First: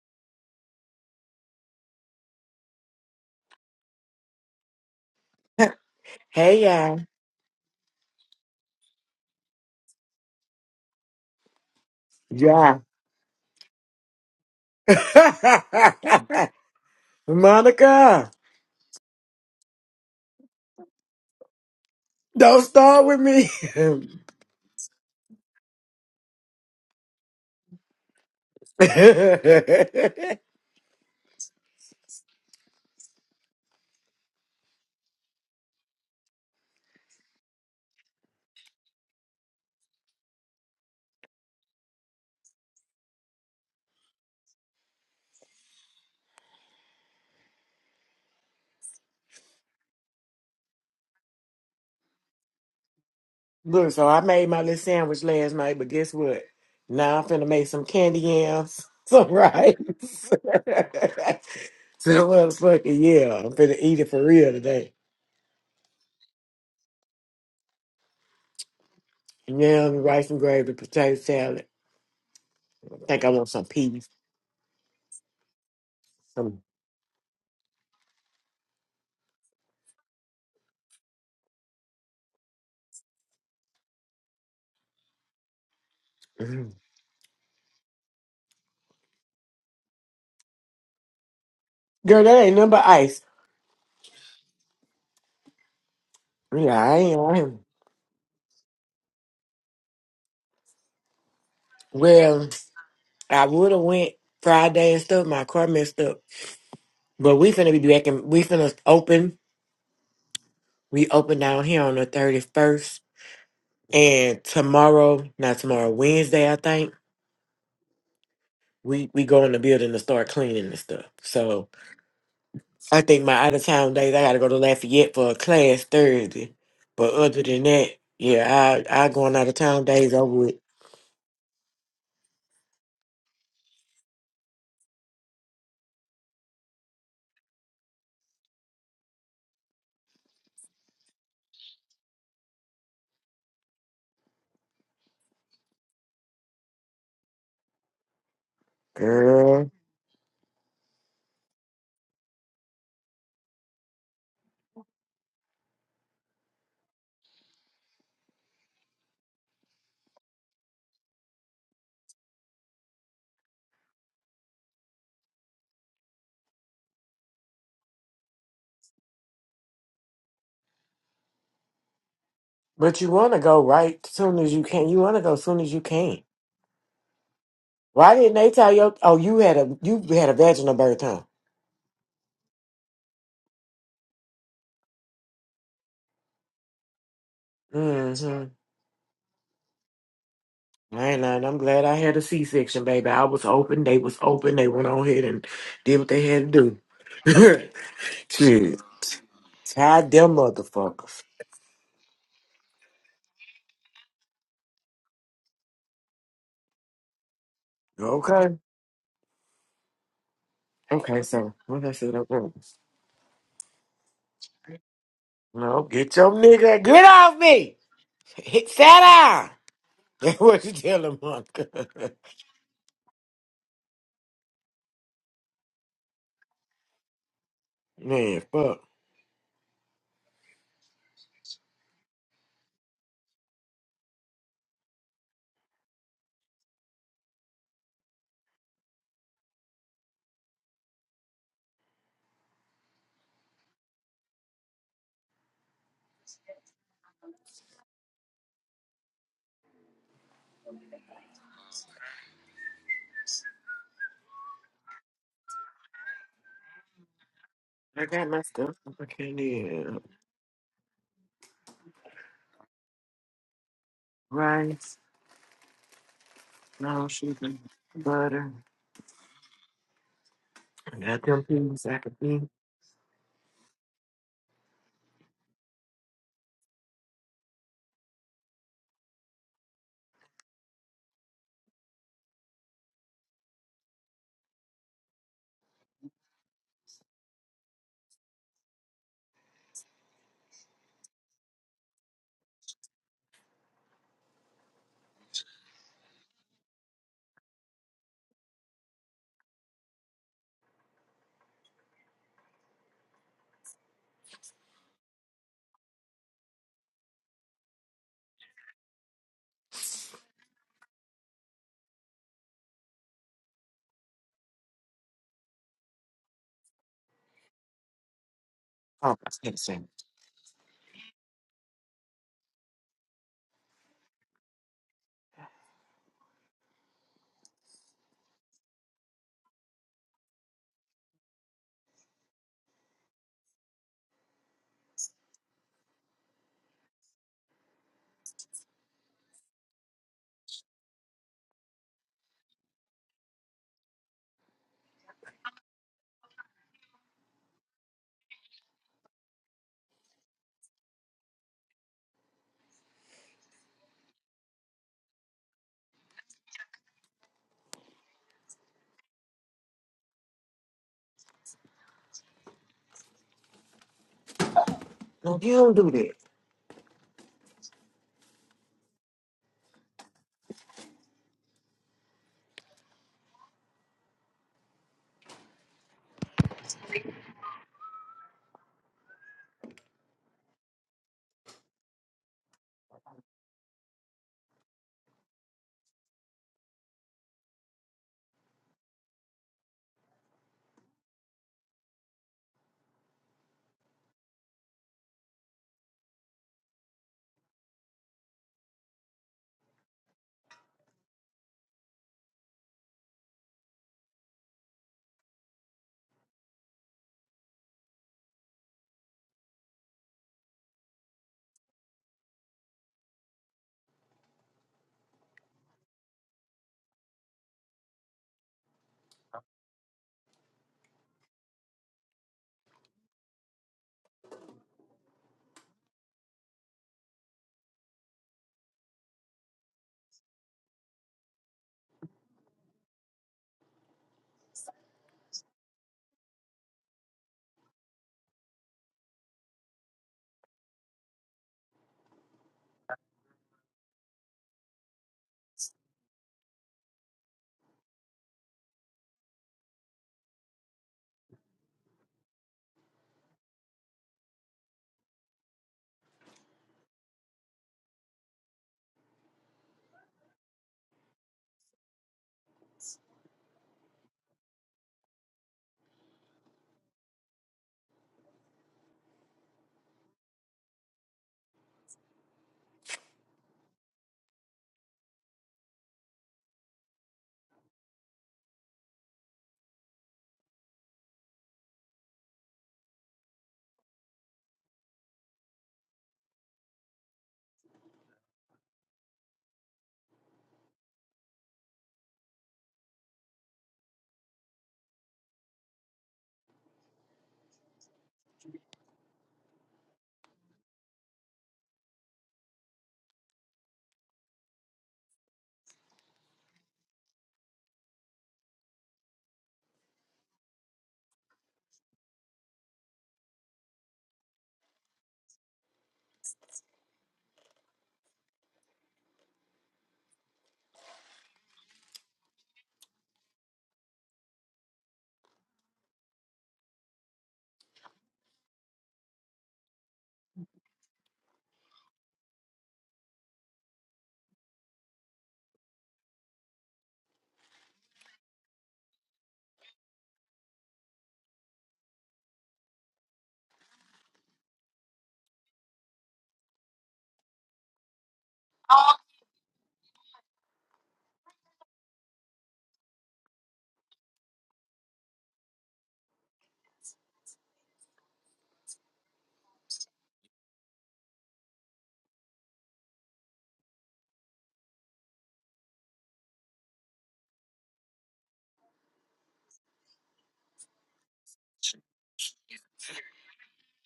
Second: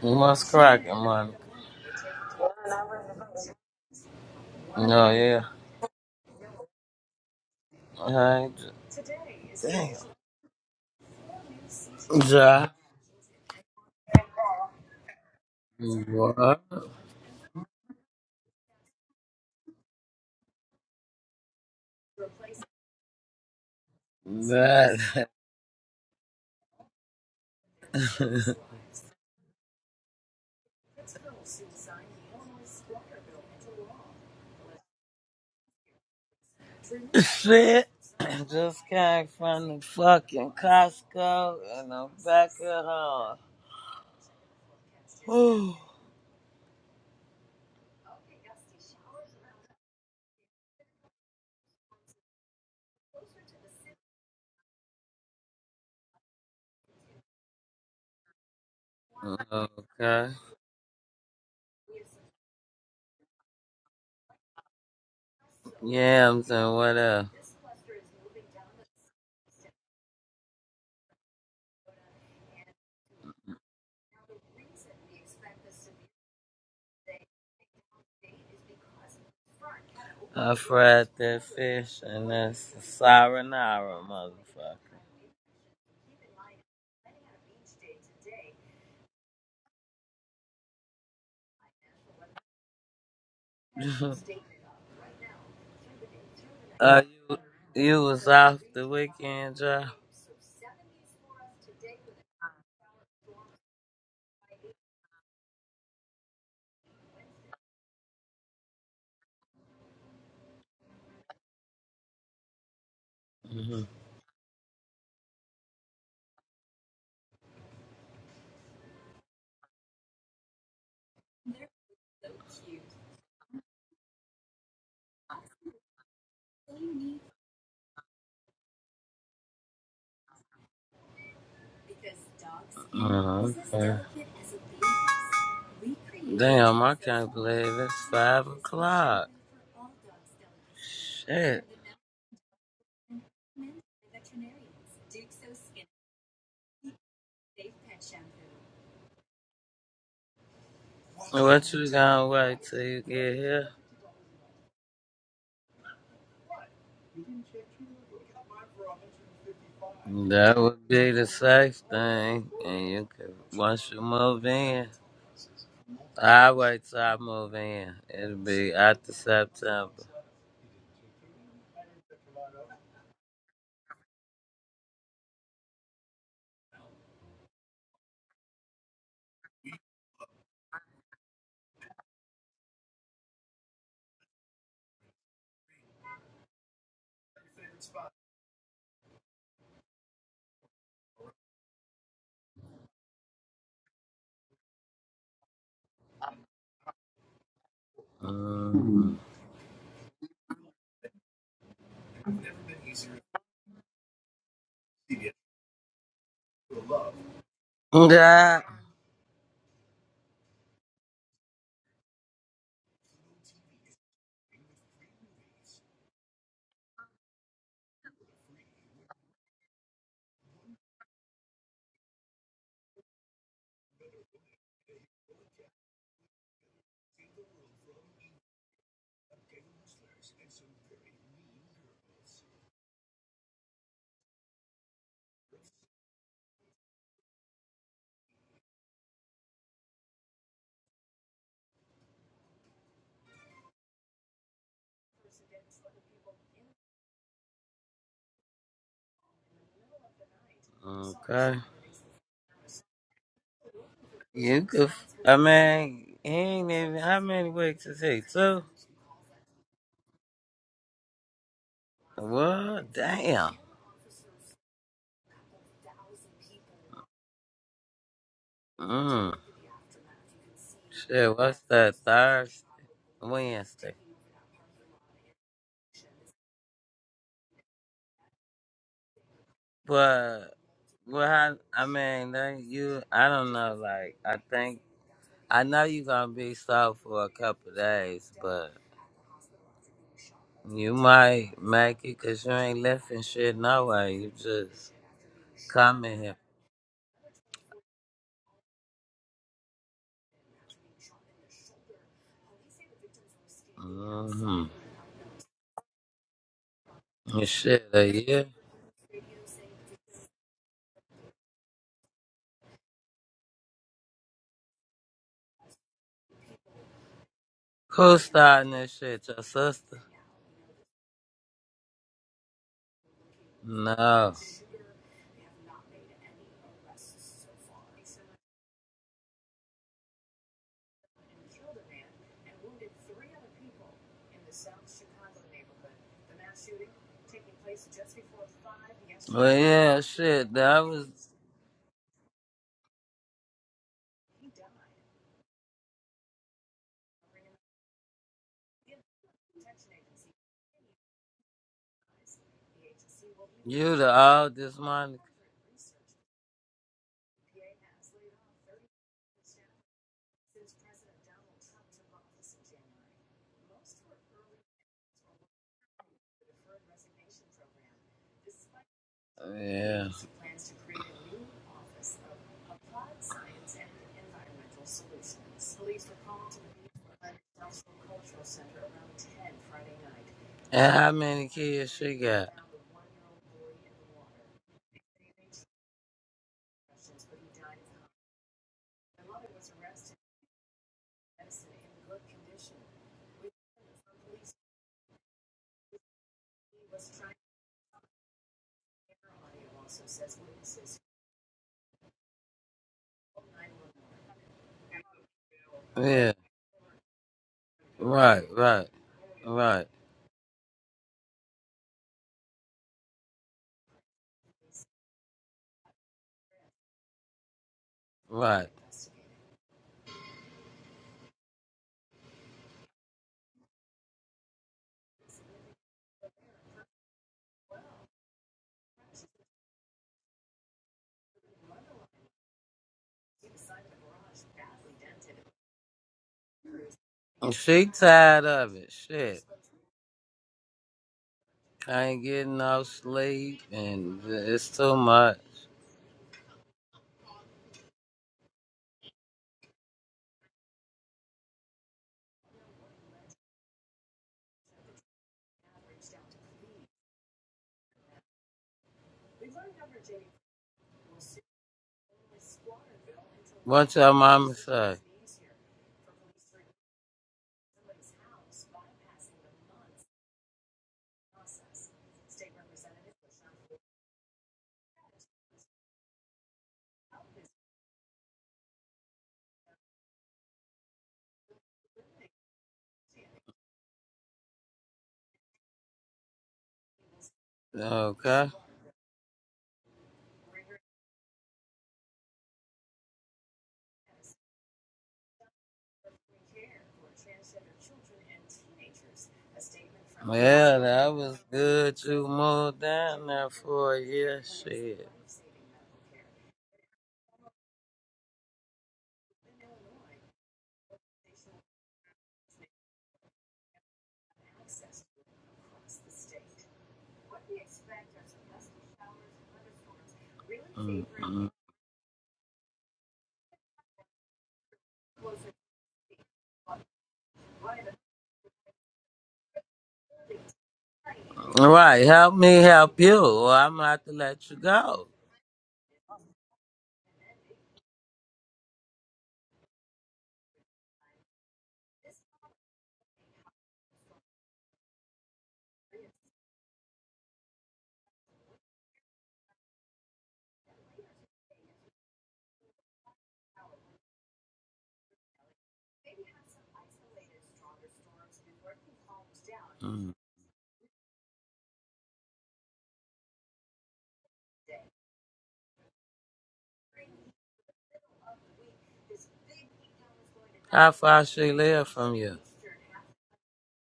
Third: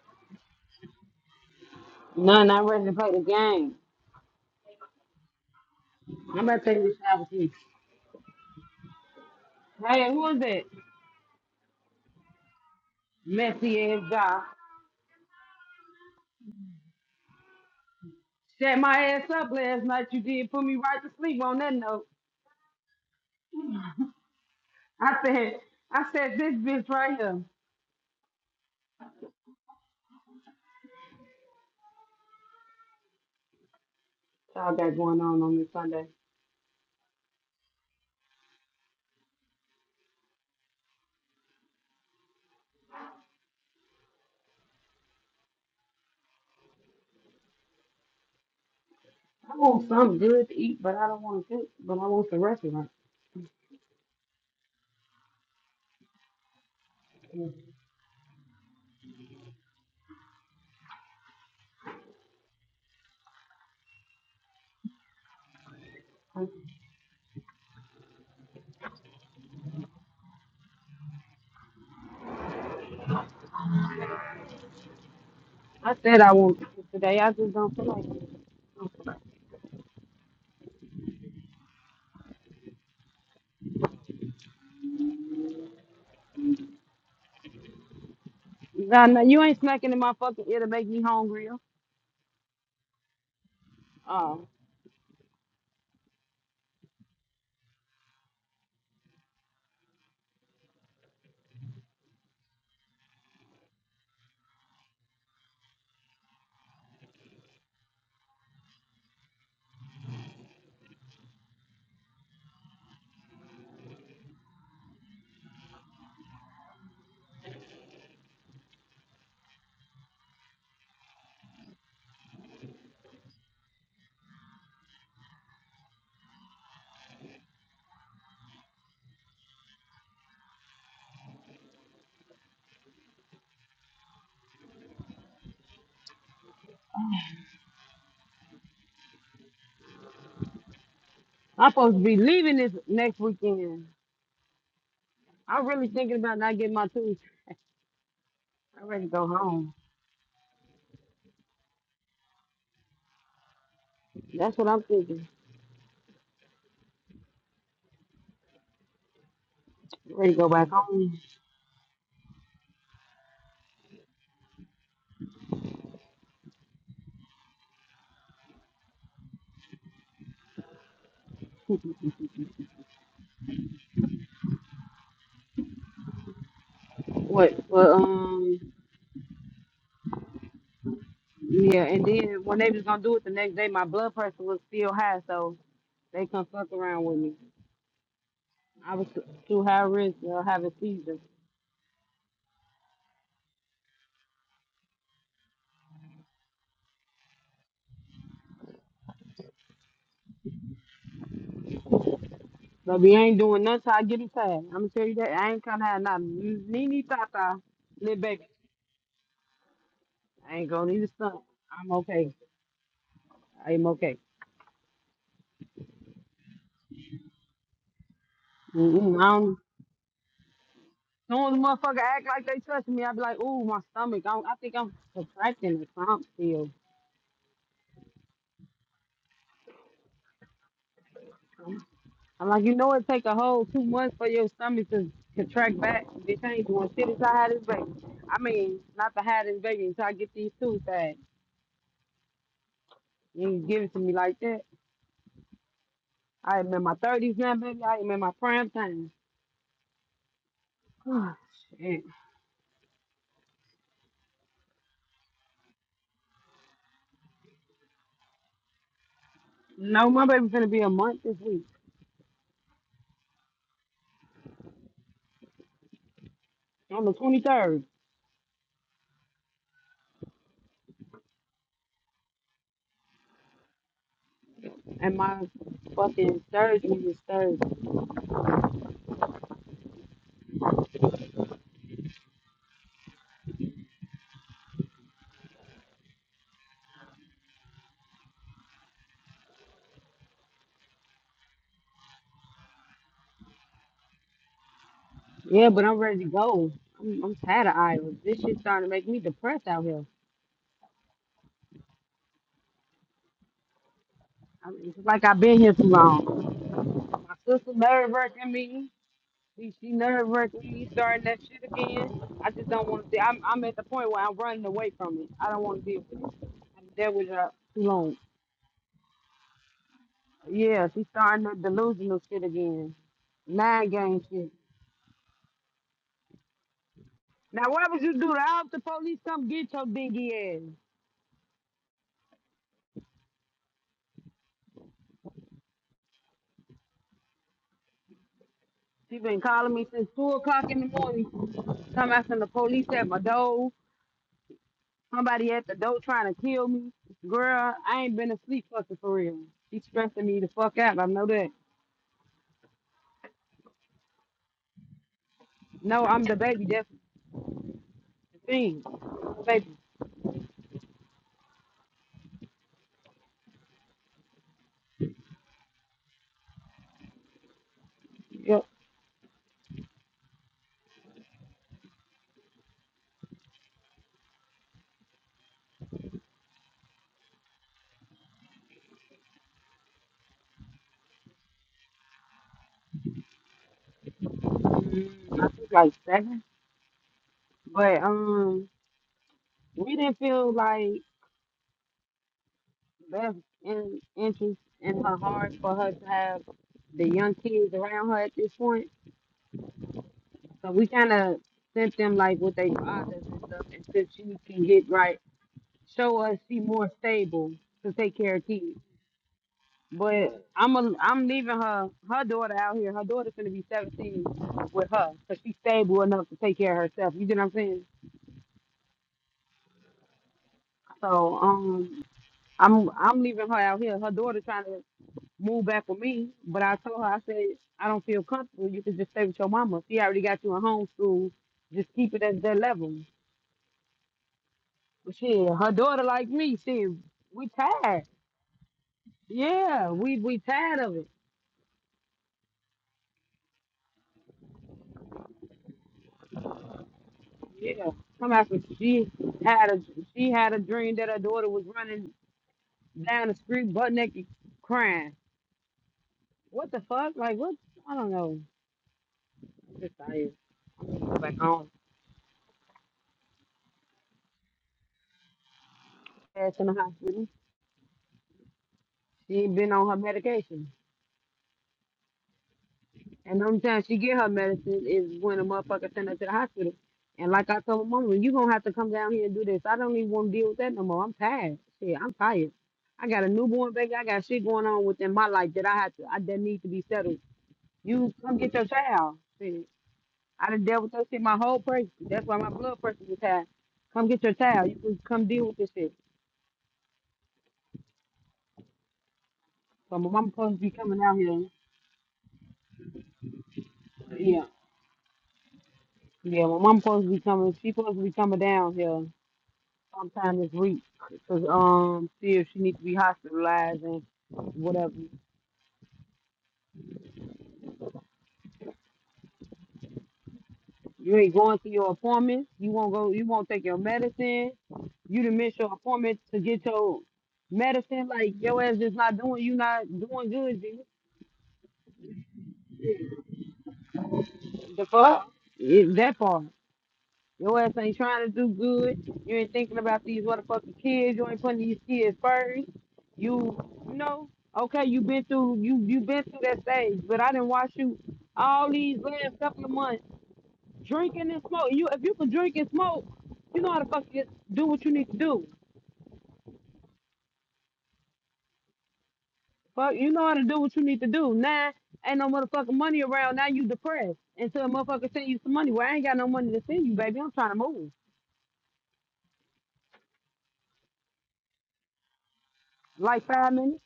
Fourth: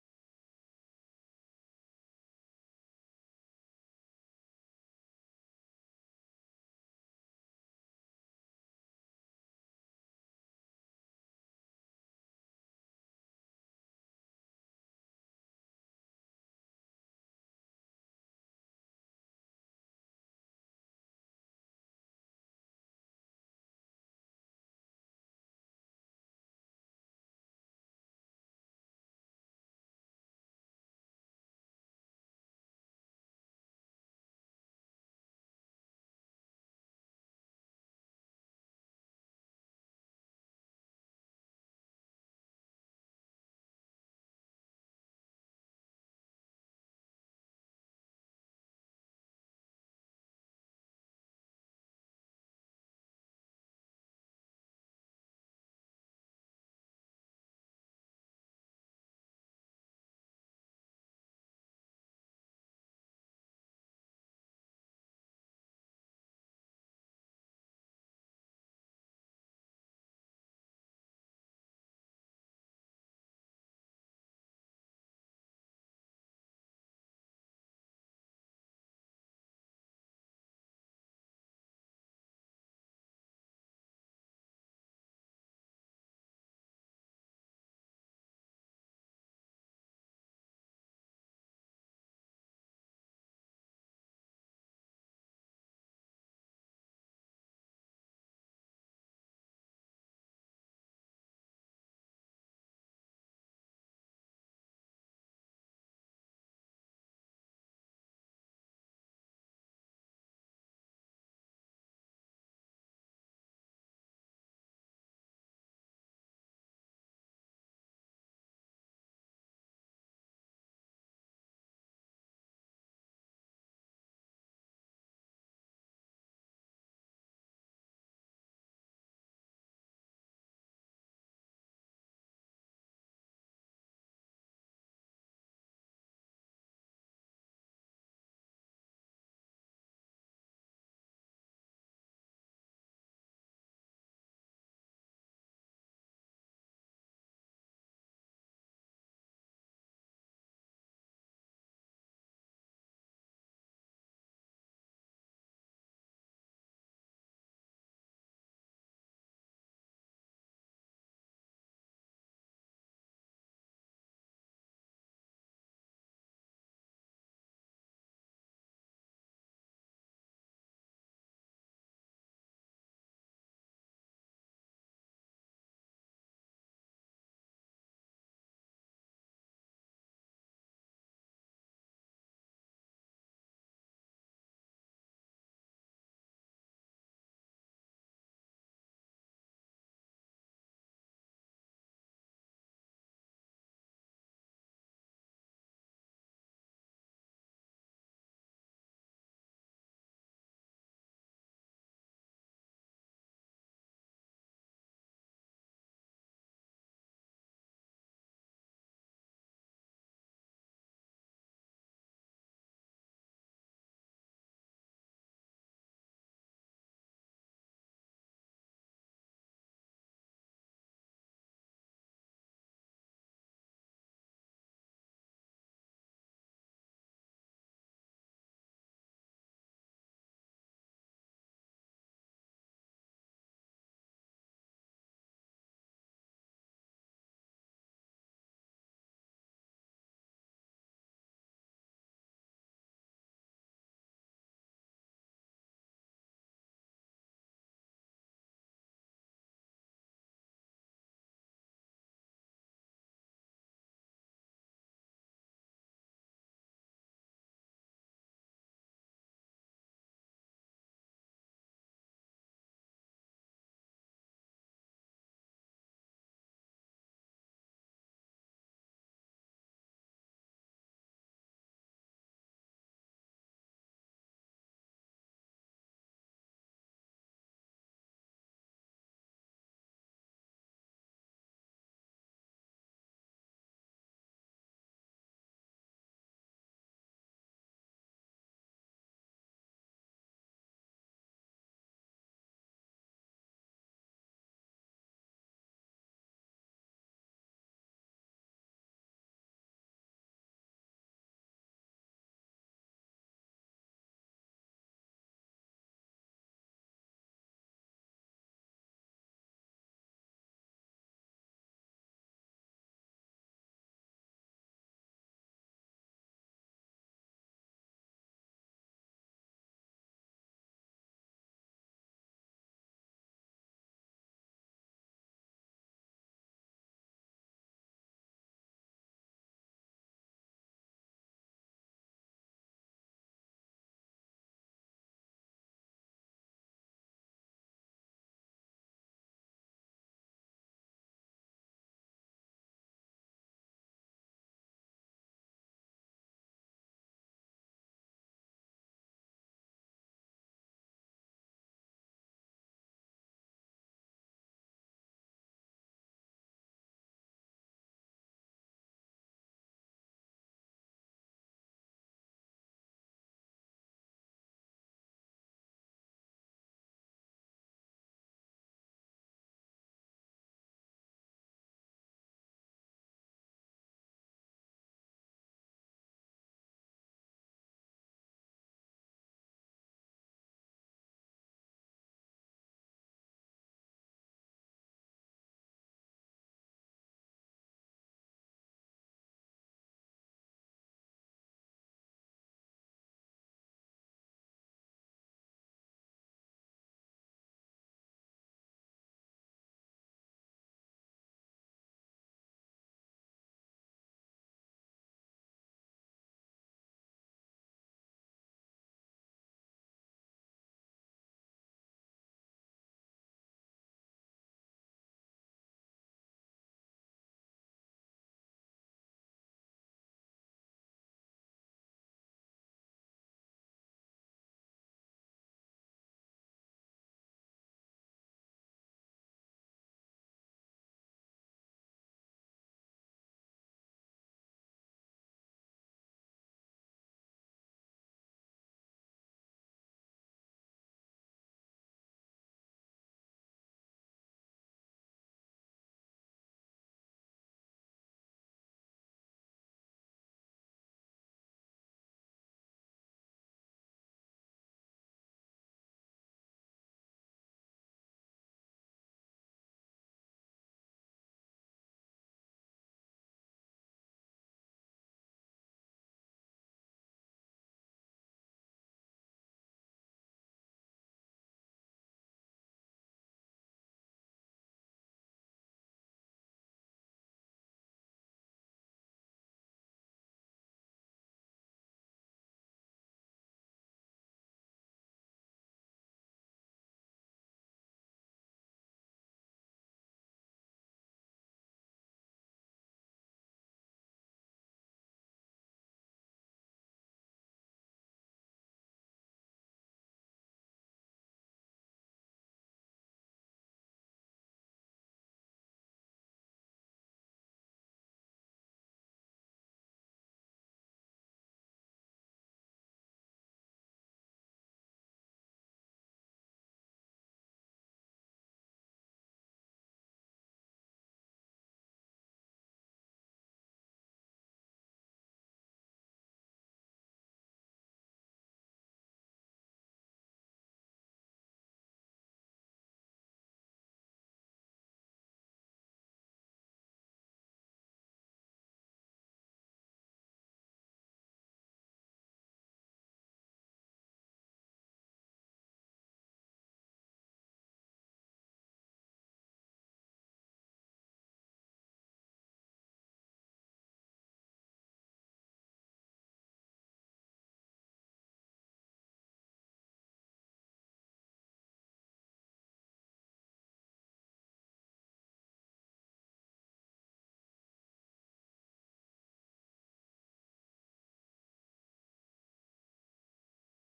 You must crack it, man. No, I'm ready to play the game. No, yeah. I'm Hey, about to take this y'all! out with you. I, damn. Hey, who is that? Ja. Yeah. Messy ass guy. What? Monica, Set my ass up last night. You did put me right to sleep on that note. don't start with me. That I said, I said this bitch right here. you all got going on on this Sunday. shit. I just came from the fucking Costco and I'm back at home. Whew. I want something good to eat, but I don't want to cook. But I want the restaurant. Look, so I made my little sandwich last night, but guess what? Now I'm finna make some candy yams, some rice. okay. so motherfucking yeah, I'm finna eat it for real today. I Yams and what else? Yams, rice and gravy, potato salad. I think I want some peas. I said I want Some to cook today. I just don't feel like it. I fried that fish and that's the marinara, motherfucker. girl, Nah, nah, you ain't smacking in my fucking ear to make me hungrier. that ain't nothing but ice. Oh, Yeah, I uh, ain't. I you, ain't. you was off the weekend, job. Well. I would have went Friday and stuff. My car messed up, but we finna be back and we finna open. We open down here on the thirty first, hmm and tomorrow, not tomorrow, Wednesday, I think we we go in the building to start cleaning and stuff. So I think my out of town days, I gotta go to Lafayette for a class Thursday. But other than that, yeah, I I going out of town days over with, Oh, okay. Damn, I can't believe it's five o'clock. Shit. I'm supposed to be leaving this next weekend. I'm really thinking about not getting my tools. I'm ready to go girl. home. What you gonna wait till you get here? That's what I'm thinking. I'm ready to go That back would be home. the safe thing, and you could once you move in. I wait till I move in. It'll be after September. But you wanna go right soon as you can. You wanna go soon as you can. What? But Why didn't they um, tell you? Oh, you had a you had a vaginal birth, huh? yeah. And then when they was gonna do it the next day, my blood pressure was still high, so they come fuck around with me. Mm-hmm. I was too high risk of having I seizures. ain't and I'm glad I had a C-section, baby. I was open. They was open. They went on ahead and did what they had to do. Shit, Mm. tied them motherfuckers. But we ain't doing nothing till I get him tired. I'm gonna tell you that I ain't gonna have nothing. Nini Tata, little baby. Okay, Yeah. I ain't gonna need a okay. stunt. So what I'm I said, okay. okay. I am okay. No, get your nigga, get off me. Hit sat Mm-mm, I down. don't. That's what you tell them, As soon as Monica. motherfucker act like they touching me, I be like, ooh, my stomach. I, don't, I think I'm contracting or something still. Man, fuck. I'm like, you know, it take a whole two months for your stomach to contract back. Bitch, I ain't doing shit until I had this baby. I mean, not to have this baby until I get these two things. You ain't give it to me like that. I am in my 30s now, baby. I am in my prime time. Okay. shit. You could. I mean, he ain't even. How many weeks is I he? got my Two. stuff. I can't eat No, my baby finna be a month this week What? Damn. rice. on No the sugar, 23rd. butter. Mm. I got Shit. them What's things that? I could be. Thursday, Wednesday. And my fucking surgery is Thursday. But well, I, I mean, then you. I don't know. Like, I think I know you gonna be soft for a couple of days, but. You might make it 'cause you ain't left and shit no way. You just Yeah, but I'm come in ready to here. go. I'm, I'm tired of Iowa. This shit starting to make me depressed out here. Mm-hmm. I mean, it's like I've been here too long. My This sister shit a nerve year. wrecking me. See, she nerve wracking. You starting that shit again. I just don't want to. See, I'm I'm at the point where I'm running away from it. I don't want to deal with it. I'm dealt with her too Who long. starting this Oh, shit? I Your can't sing. sister? Yeah, she starting that delusional shit again. Nine game No. shit. Now what would you do? I hope the police come get your dingy ass. She been Well, calling me yeah, since two shit. o'clock That in the was morning. Come after the police at my door. Somebody at the door trying to kill me. Girl, I ain't been asleep fucking for real. She stressing me the fuck out. I know that. you, the oldest, Monica. No, I'm the baby. That's thing, baby. No, you don't do that. Yep. Yeah. Plans to create a new office of applied science And environmental solutions. Police were called to the Industrial Cultural Center around ten Friday night. And how many kids she got? Mm, I think like seven. But um, we didn't feel like that's in interest in her heart for her to have the young kids around her at this point. So we kind of sent them like with their fathers and stuff until she can get right, show Yeah. us she more stable to take care Right, of kids. right, right, But I'm a, I'm leaving her her daughter out here. Her daughter's gonna be 17 with her, so she's stable enough to take care of herself. You get what I'm saying? right. So um, I'm I'm leaving her out here. Her daughter trying to move back with me, but I told her I said I don't feel comfortable. You can just stay with your mama. She already got you in homeschool. Just keep it at that level. But shit, her daughter like me. Shit, we She tired. tired of it. Shit. Yeah, we we tired of it. I ain't getting no sleep and it's too much. Yeah, come after she had a she had a dream that her daughter was running down the street butt naked crying. What the fuck? Like what? I don't know. I'm just tired. I'm gonna go back home. What your mama say? Ass in the hospital. She ain't been on her medication. And the only time she get her medicine is when a motherfucker send her to the hospital. And like I told my mama, you gonna have to come down here and do this. I don't even want to deal with that no more. I'm tired. Shit, I'm tired. I got a newborn baby. I got shit going on within my life that I have to, I, that need to be settled. You come Okay. get your child. Shit. I done dealt with that shit my whole pregnancy. That's why my blood pressure was high. Come get your child. You can come deal with this shit. So my mama supposed to be Well, coming that out was here. good to move down there for a year. Yeah. Shit. Yeah, my mama supposed to be coming. She supposed to be coming down here sometime this week because um see if she needs to be hospitalized and whatever. Mm, You ain't mm. going to your appointments. You won't go. You won't take your medicine. You done miss your appointment to get your medicine. Like your ass just not doing. You not doing good. G. Right, help me help you, or I'm gonna have to let you The go. fuck? It, that part. Your ass ain't trying to do good. You ain't thinking about these motherfucking kids. You ain't putting these kids first. You, you know, okay, you been through you you been through that stage, but I didn't watch you all these last couple of months drinking and smoke. You if you can drink and smoke, you know how to fucking do what you need to do. Fuck, you Mm. know how to do what you need to do. Now ain't no motherfucking money around. Now you depressed until a motherfucker send you some money. Well, I ain't got no money to send you, baby. I'm trying to move. How far she live from you? Like five minutes.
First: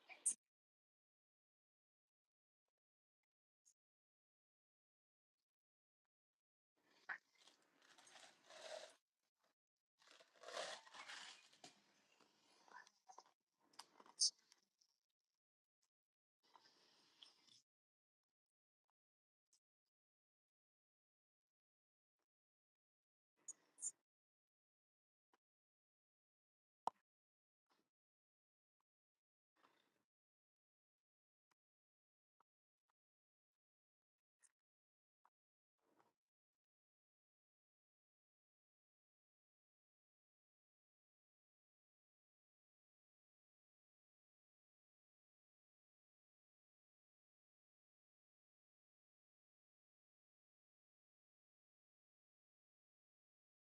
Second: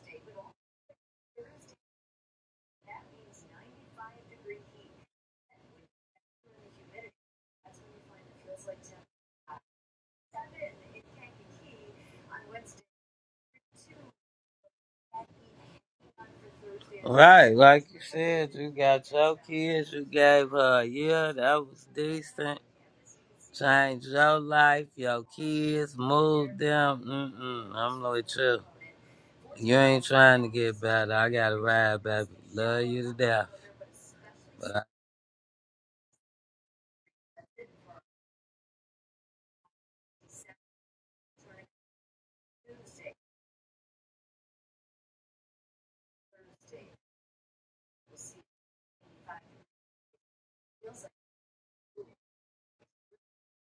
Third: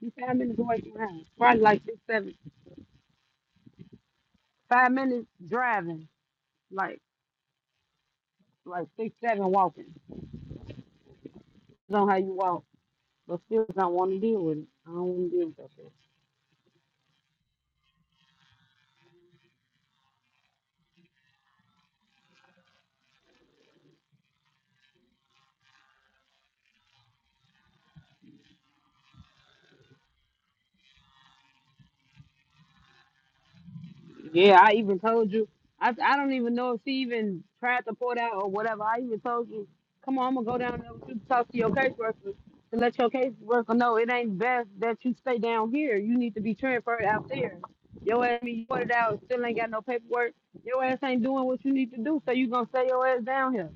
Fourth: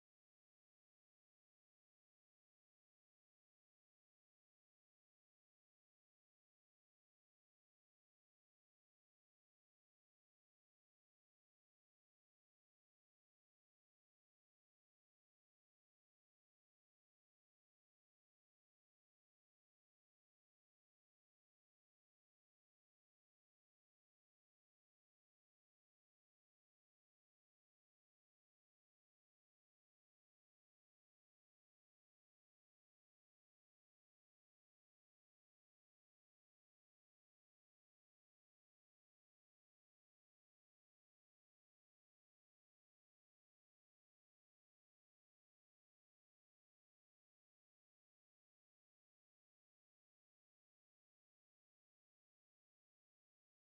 You five minutes away from the house. Probably like six, seven. Five minutes driving, like like six, seven walking. Depends on how you walk, but still don't want to deal with it. I don't want to deal with that shit. Right, like you said, you got your kids, you gave her a year, that was decent. Changed your life, your kids, moved them. Mm-mm, I'm with you. You ain't trying to get better. I got to ride, baby. Love you to death. Yeah, I But, even told you. I I don't even know if she even tried to port out or whatever. I even told you, come on, I'm gonna go down there with you to talk to your caseworker to let your caseworker know it ain't best that you stay down here. You need to be transferred out there. Your ass be ported out, still ain't got no paperwork. Your ass ain't doing what you need to do, so you gonna stay your ass down here.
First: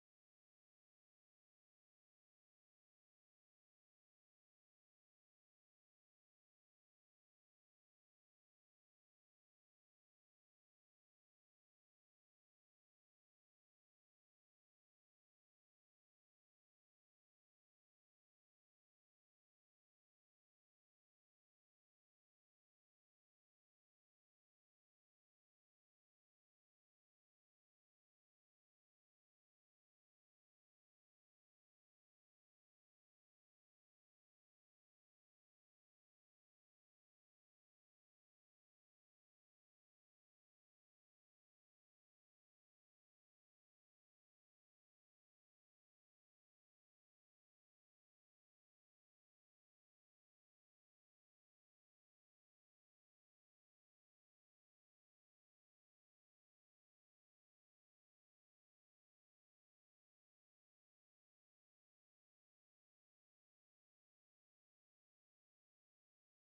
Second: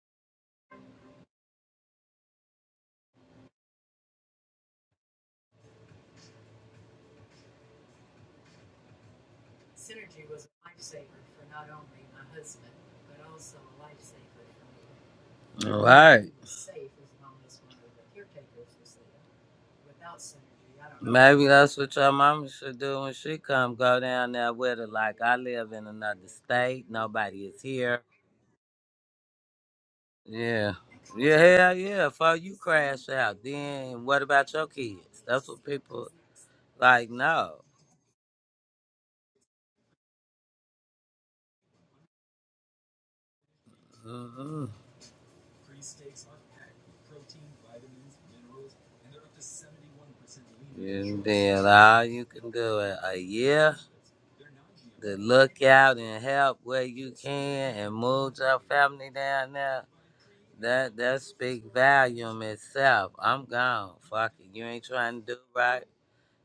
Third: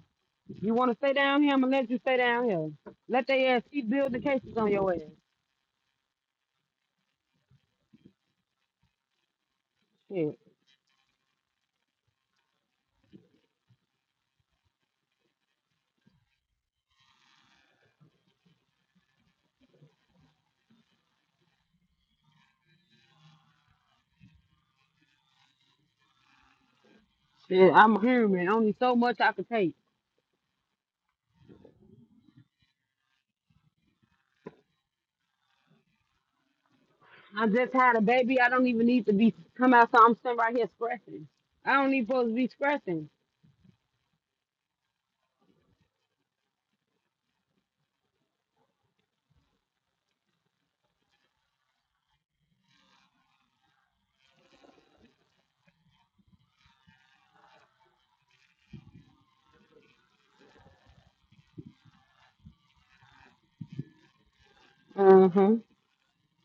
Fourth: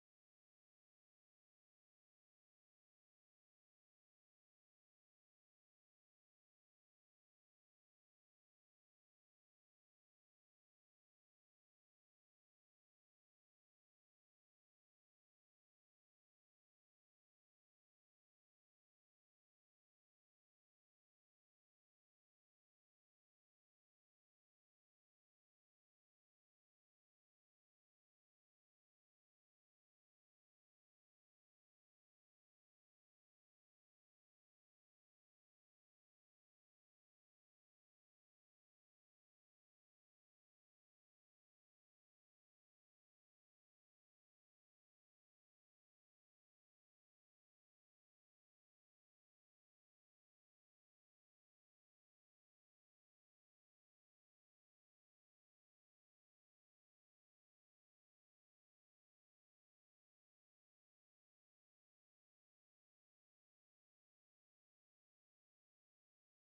You want to stay down here? I'm gonna let you stay down here. Let they ass keep building cases on your ass. Shit. all right. Maybe that's what your mama should do when she come. Go down there with her. Like I live in another state. Nobody is Shit, I'm here. a human. Only so much I can take. Yeah. Yeah, hell yeah. Before you crash out, then what about your kids? That's what people like, I no. just had a baby. I don't even need to be come out. So I'm sitting right here scratching. I don't even supposed to be scratching. Mm-mm. And then all you can do is a year to look out and help where you can and move your family down there. That that speak volume itself. I'm gone. Fuck it. You ain't trying Uh to do huh. right.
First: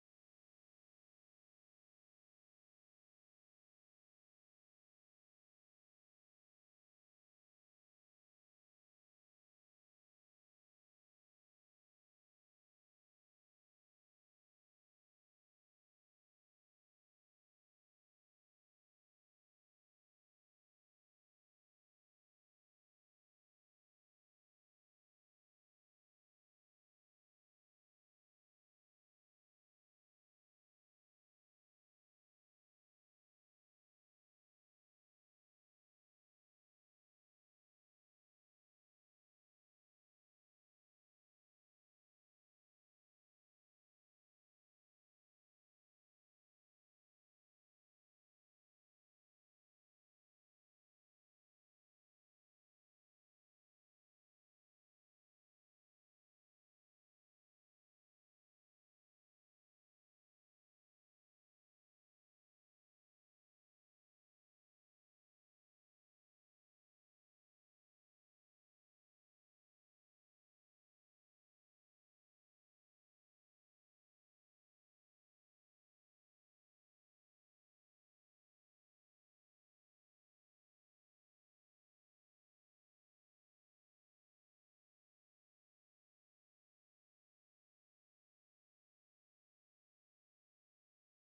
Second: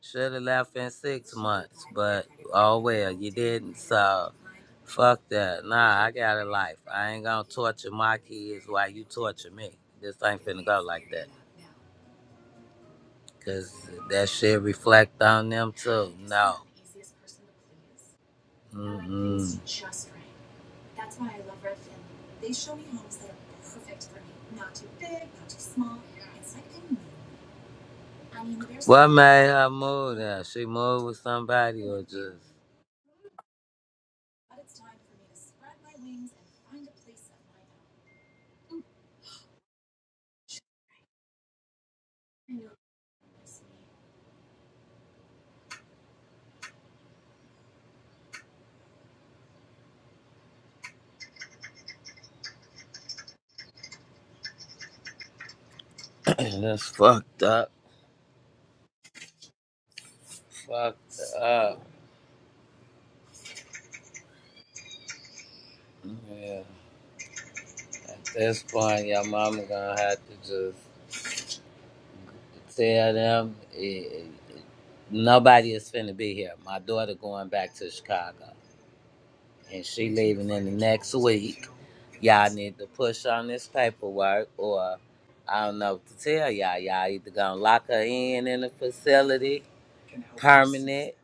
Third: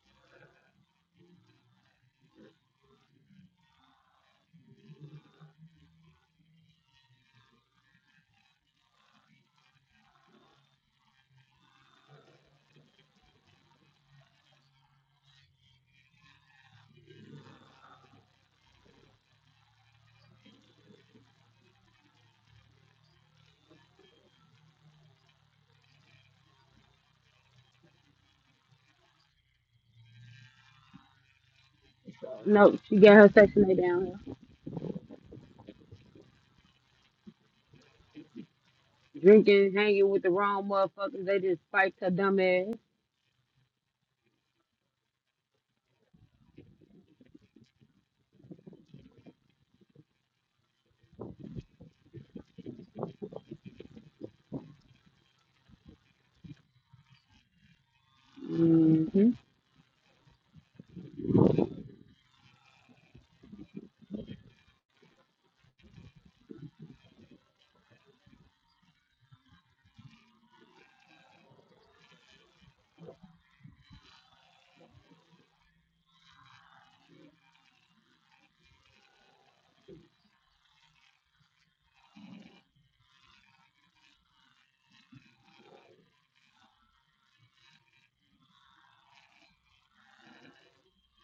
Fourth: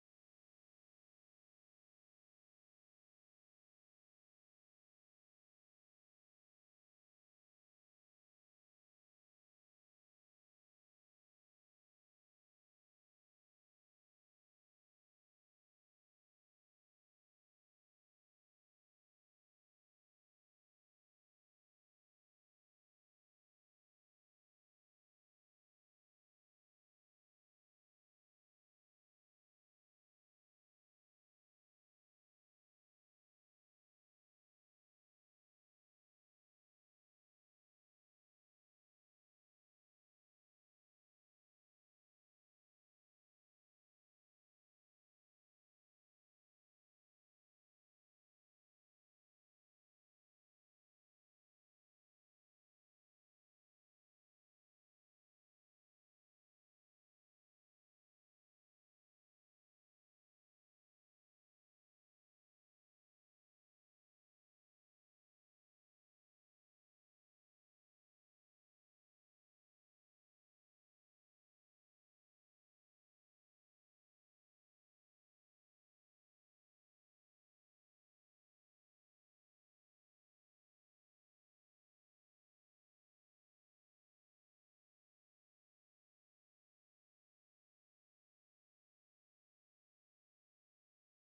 Should have left in six months, but oh well, you didn't. So fuck that. Nah, I got a life. I ain't gonna torture my kids while you torture me. This ain't finna go like that. Cause that shit reflect on them too. No. Mm-mm. What made her move there? She moved with somebody or just No, she got her section A down here. Drinking, hanging with the wrong motherfuckers. They just spiked her dumb ass. that's fucked up. Mm-hmm. Fucked up. Yeah. At this point, your mama gonna have to just Tell them eh, nobody is finna be here. My daughter going back to Chicago, and she leaving in the next week. Y'all need to push on this paperwork, or I don't know what to tell y'all. Y'all either gonna lock her in in a facility, permanent,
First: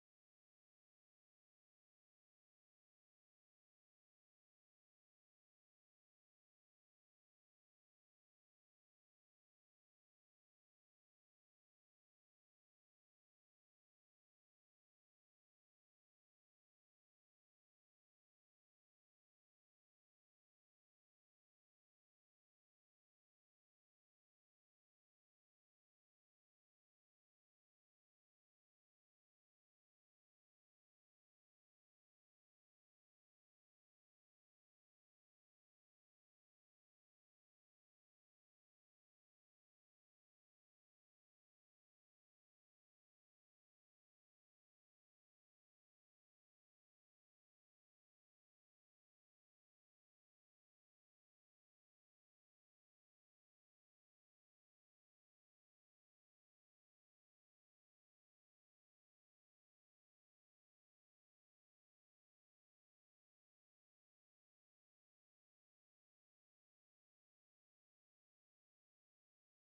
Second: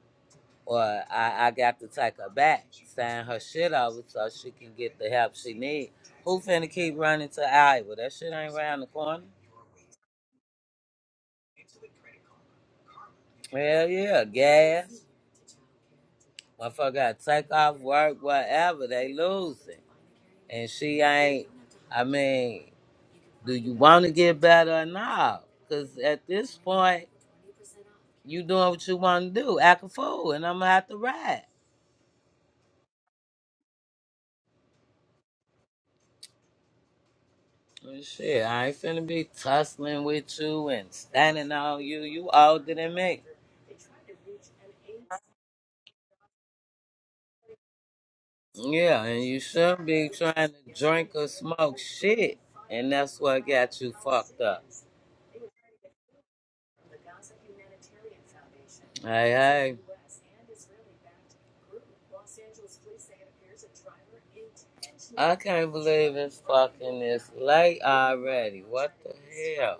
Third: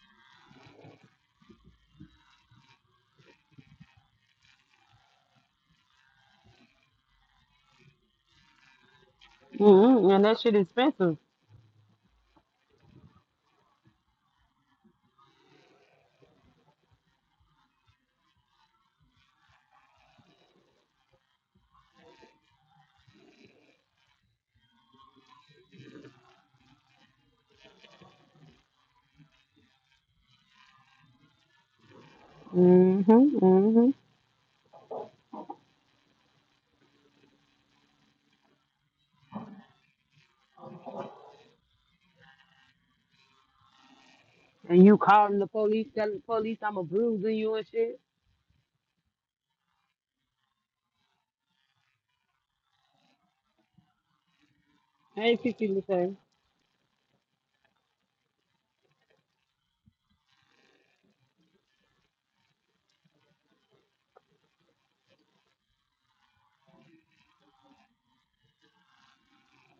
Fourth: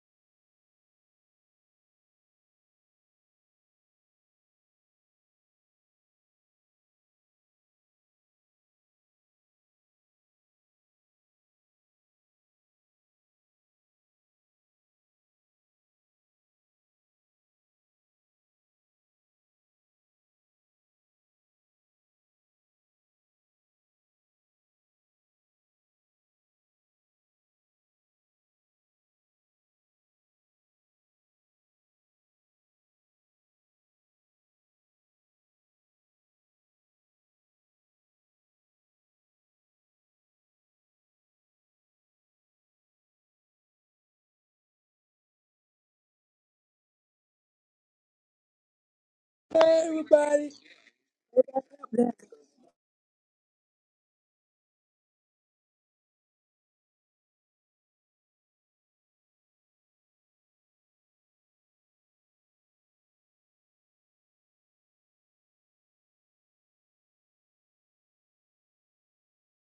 or I, I got to take her back, sign her shit over so she can get the help she need. Who finna keep running to Iowa? That shit ain't round the corner. Mm-hmm. And that shit expensive. Hell yeah, gas. Motherfucker gotta take off work, whatever, they losing. And she ain't I mean, do you wanna get better or not? Cause at this point, you doing what you wanna do, act a fool, and I'm gonna have to ride. Mm-hmm. Mm-hmm. And shit, I ain't finna be tussling with you and standing on you. You older than me. And you calling the police, telling the police I'm a bruising you and shit. Yeah, and you Hey, shouldn't be everybody. trying to drink or smoke shit. And that's what got you fucked up. Hey, Kiki say, Hey, hey. I can't believe it's fucking this late already. What the hell?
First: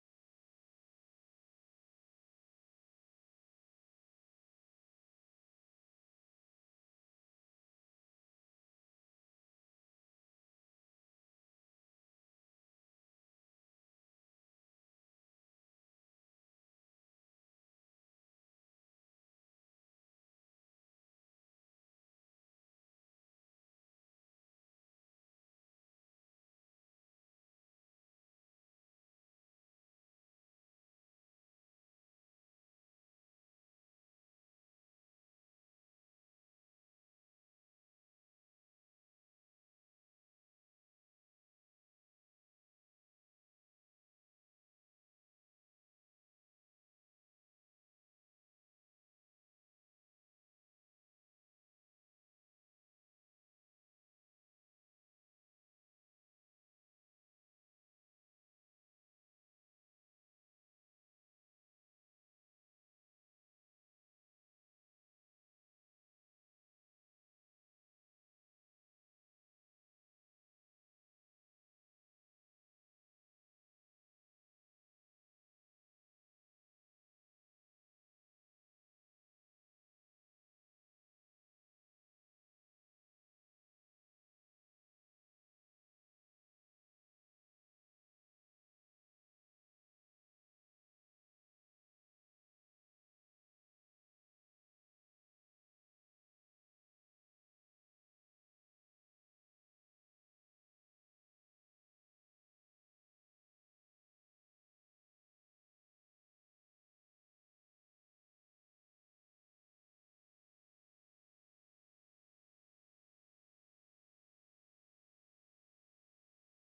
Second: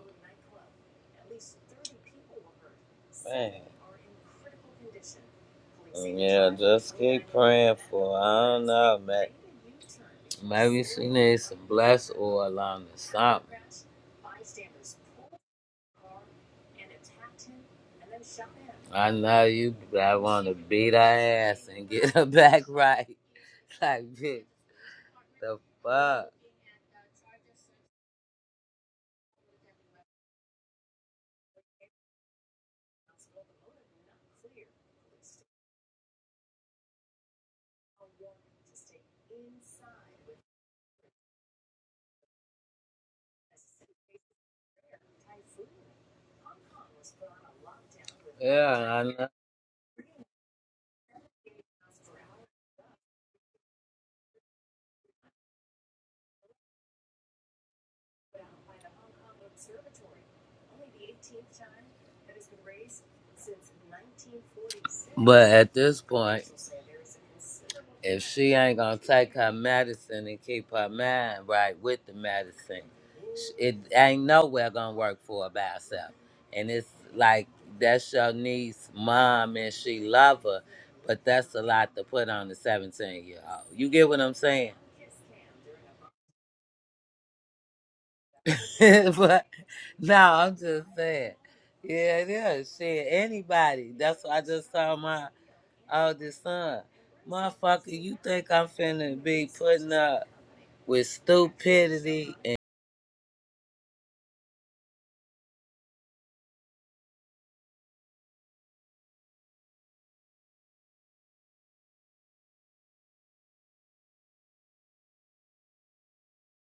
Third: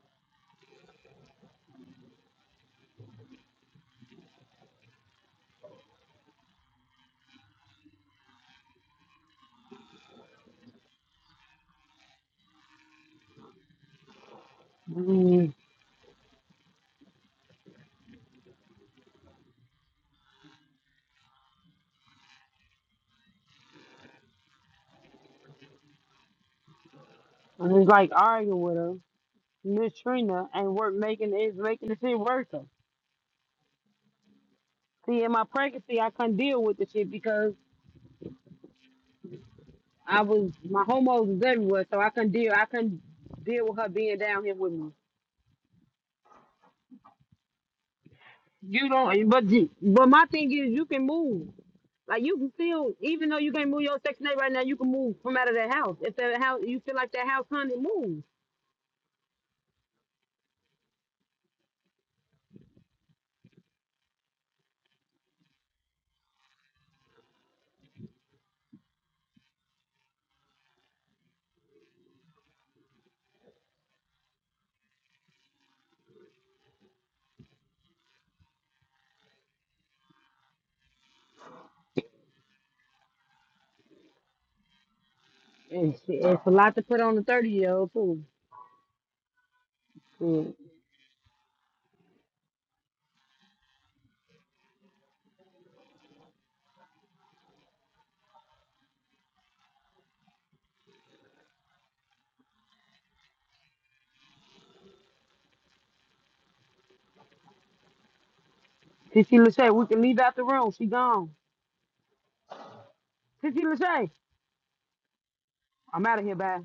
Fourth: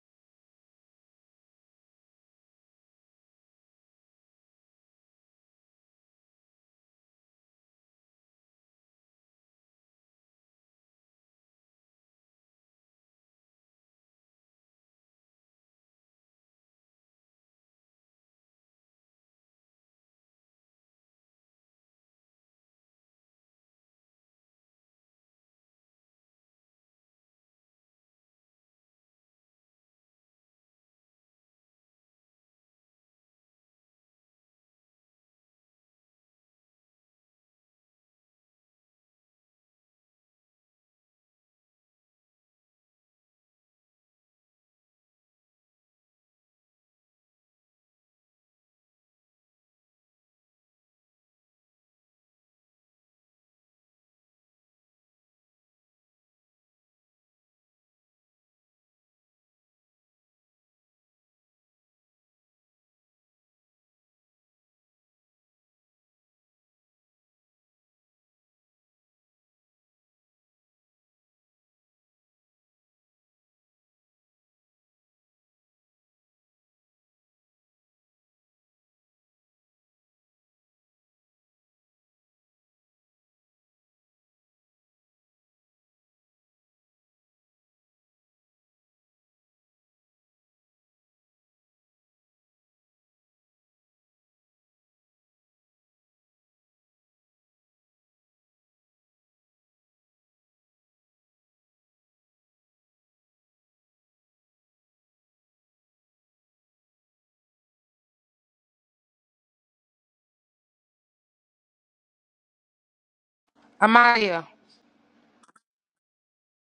Man. Yeah, just keep praying for. her. I don't know, man. Maybe she needs some bless oil on or something. mm, I know you, but I want to beat her ass and get her back right. Like, bitch, the fuck? I was like arguing with her, Miss Trina, and work making is making the shit worse. See, in my pregnancy, I couldn't deal with the shit because I was my homos was everywhere, so I couldn't deal. I couldn't deal with her being down here with me. You Yeah, I know. don't, but you- but my thing is, you can move. Like you can still, even though you can't move your section eight right now, you can move from out of that house. If that house, you feel like that house hunted move. But at this point, if she ain't gonna take her medicine and keep her mind right with the medicine, sh- it ain't nowhere gonna work for her by herself. And it's like that's your niece, mom, and she love her, but that's a lot to put on the seventeen year old. You get what I'm saying? It's, it's a lot to put on the thirty year old too. but no, Mm. I'm just saying. Yeah, it is. Shit, anybody. That's what I just told my All this time, Motherfucker, you think I'm finna be putting up with stupidity and Tissy Lachey, we can leave out the room. She gone. Tissy Lachey, Amaya. I'm out of here, bye.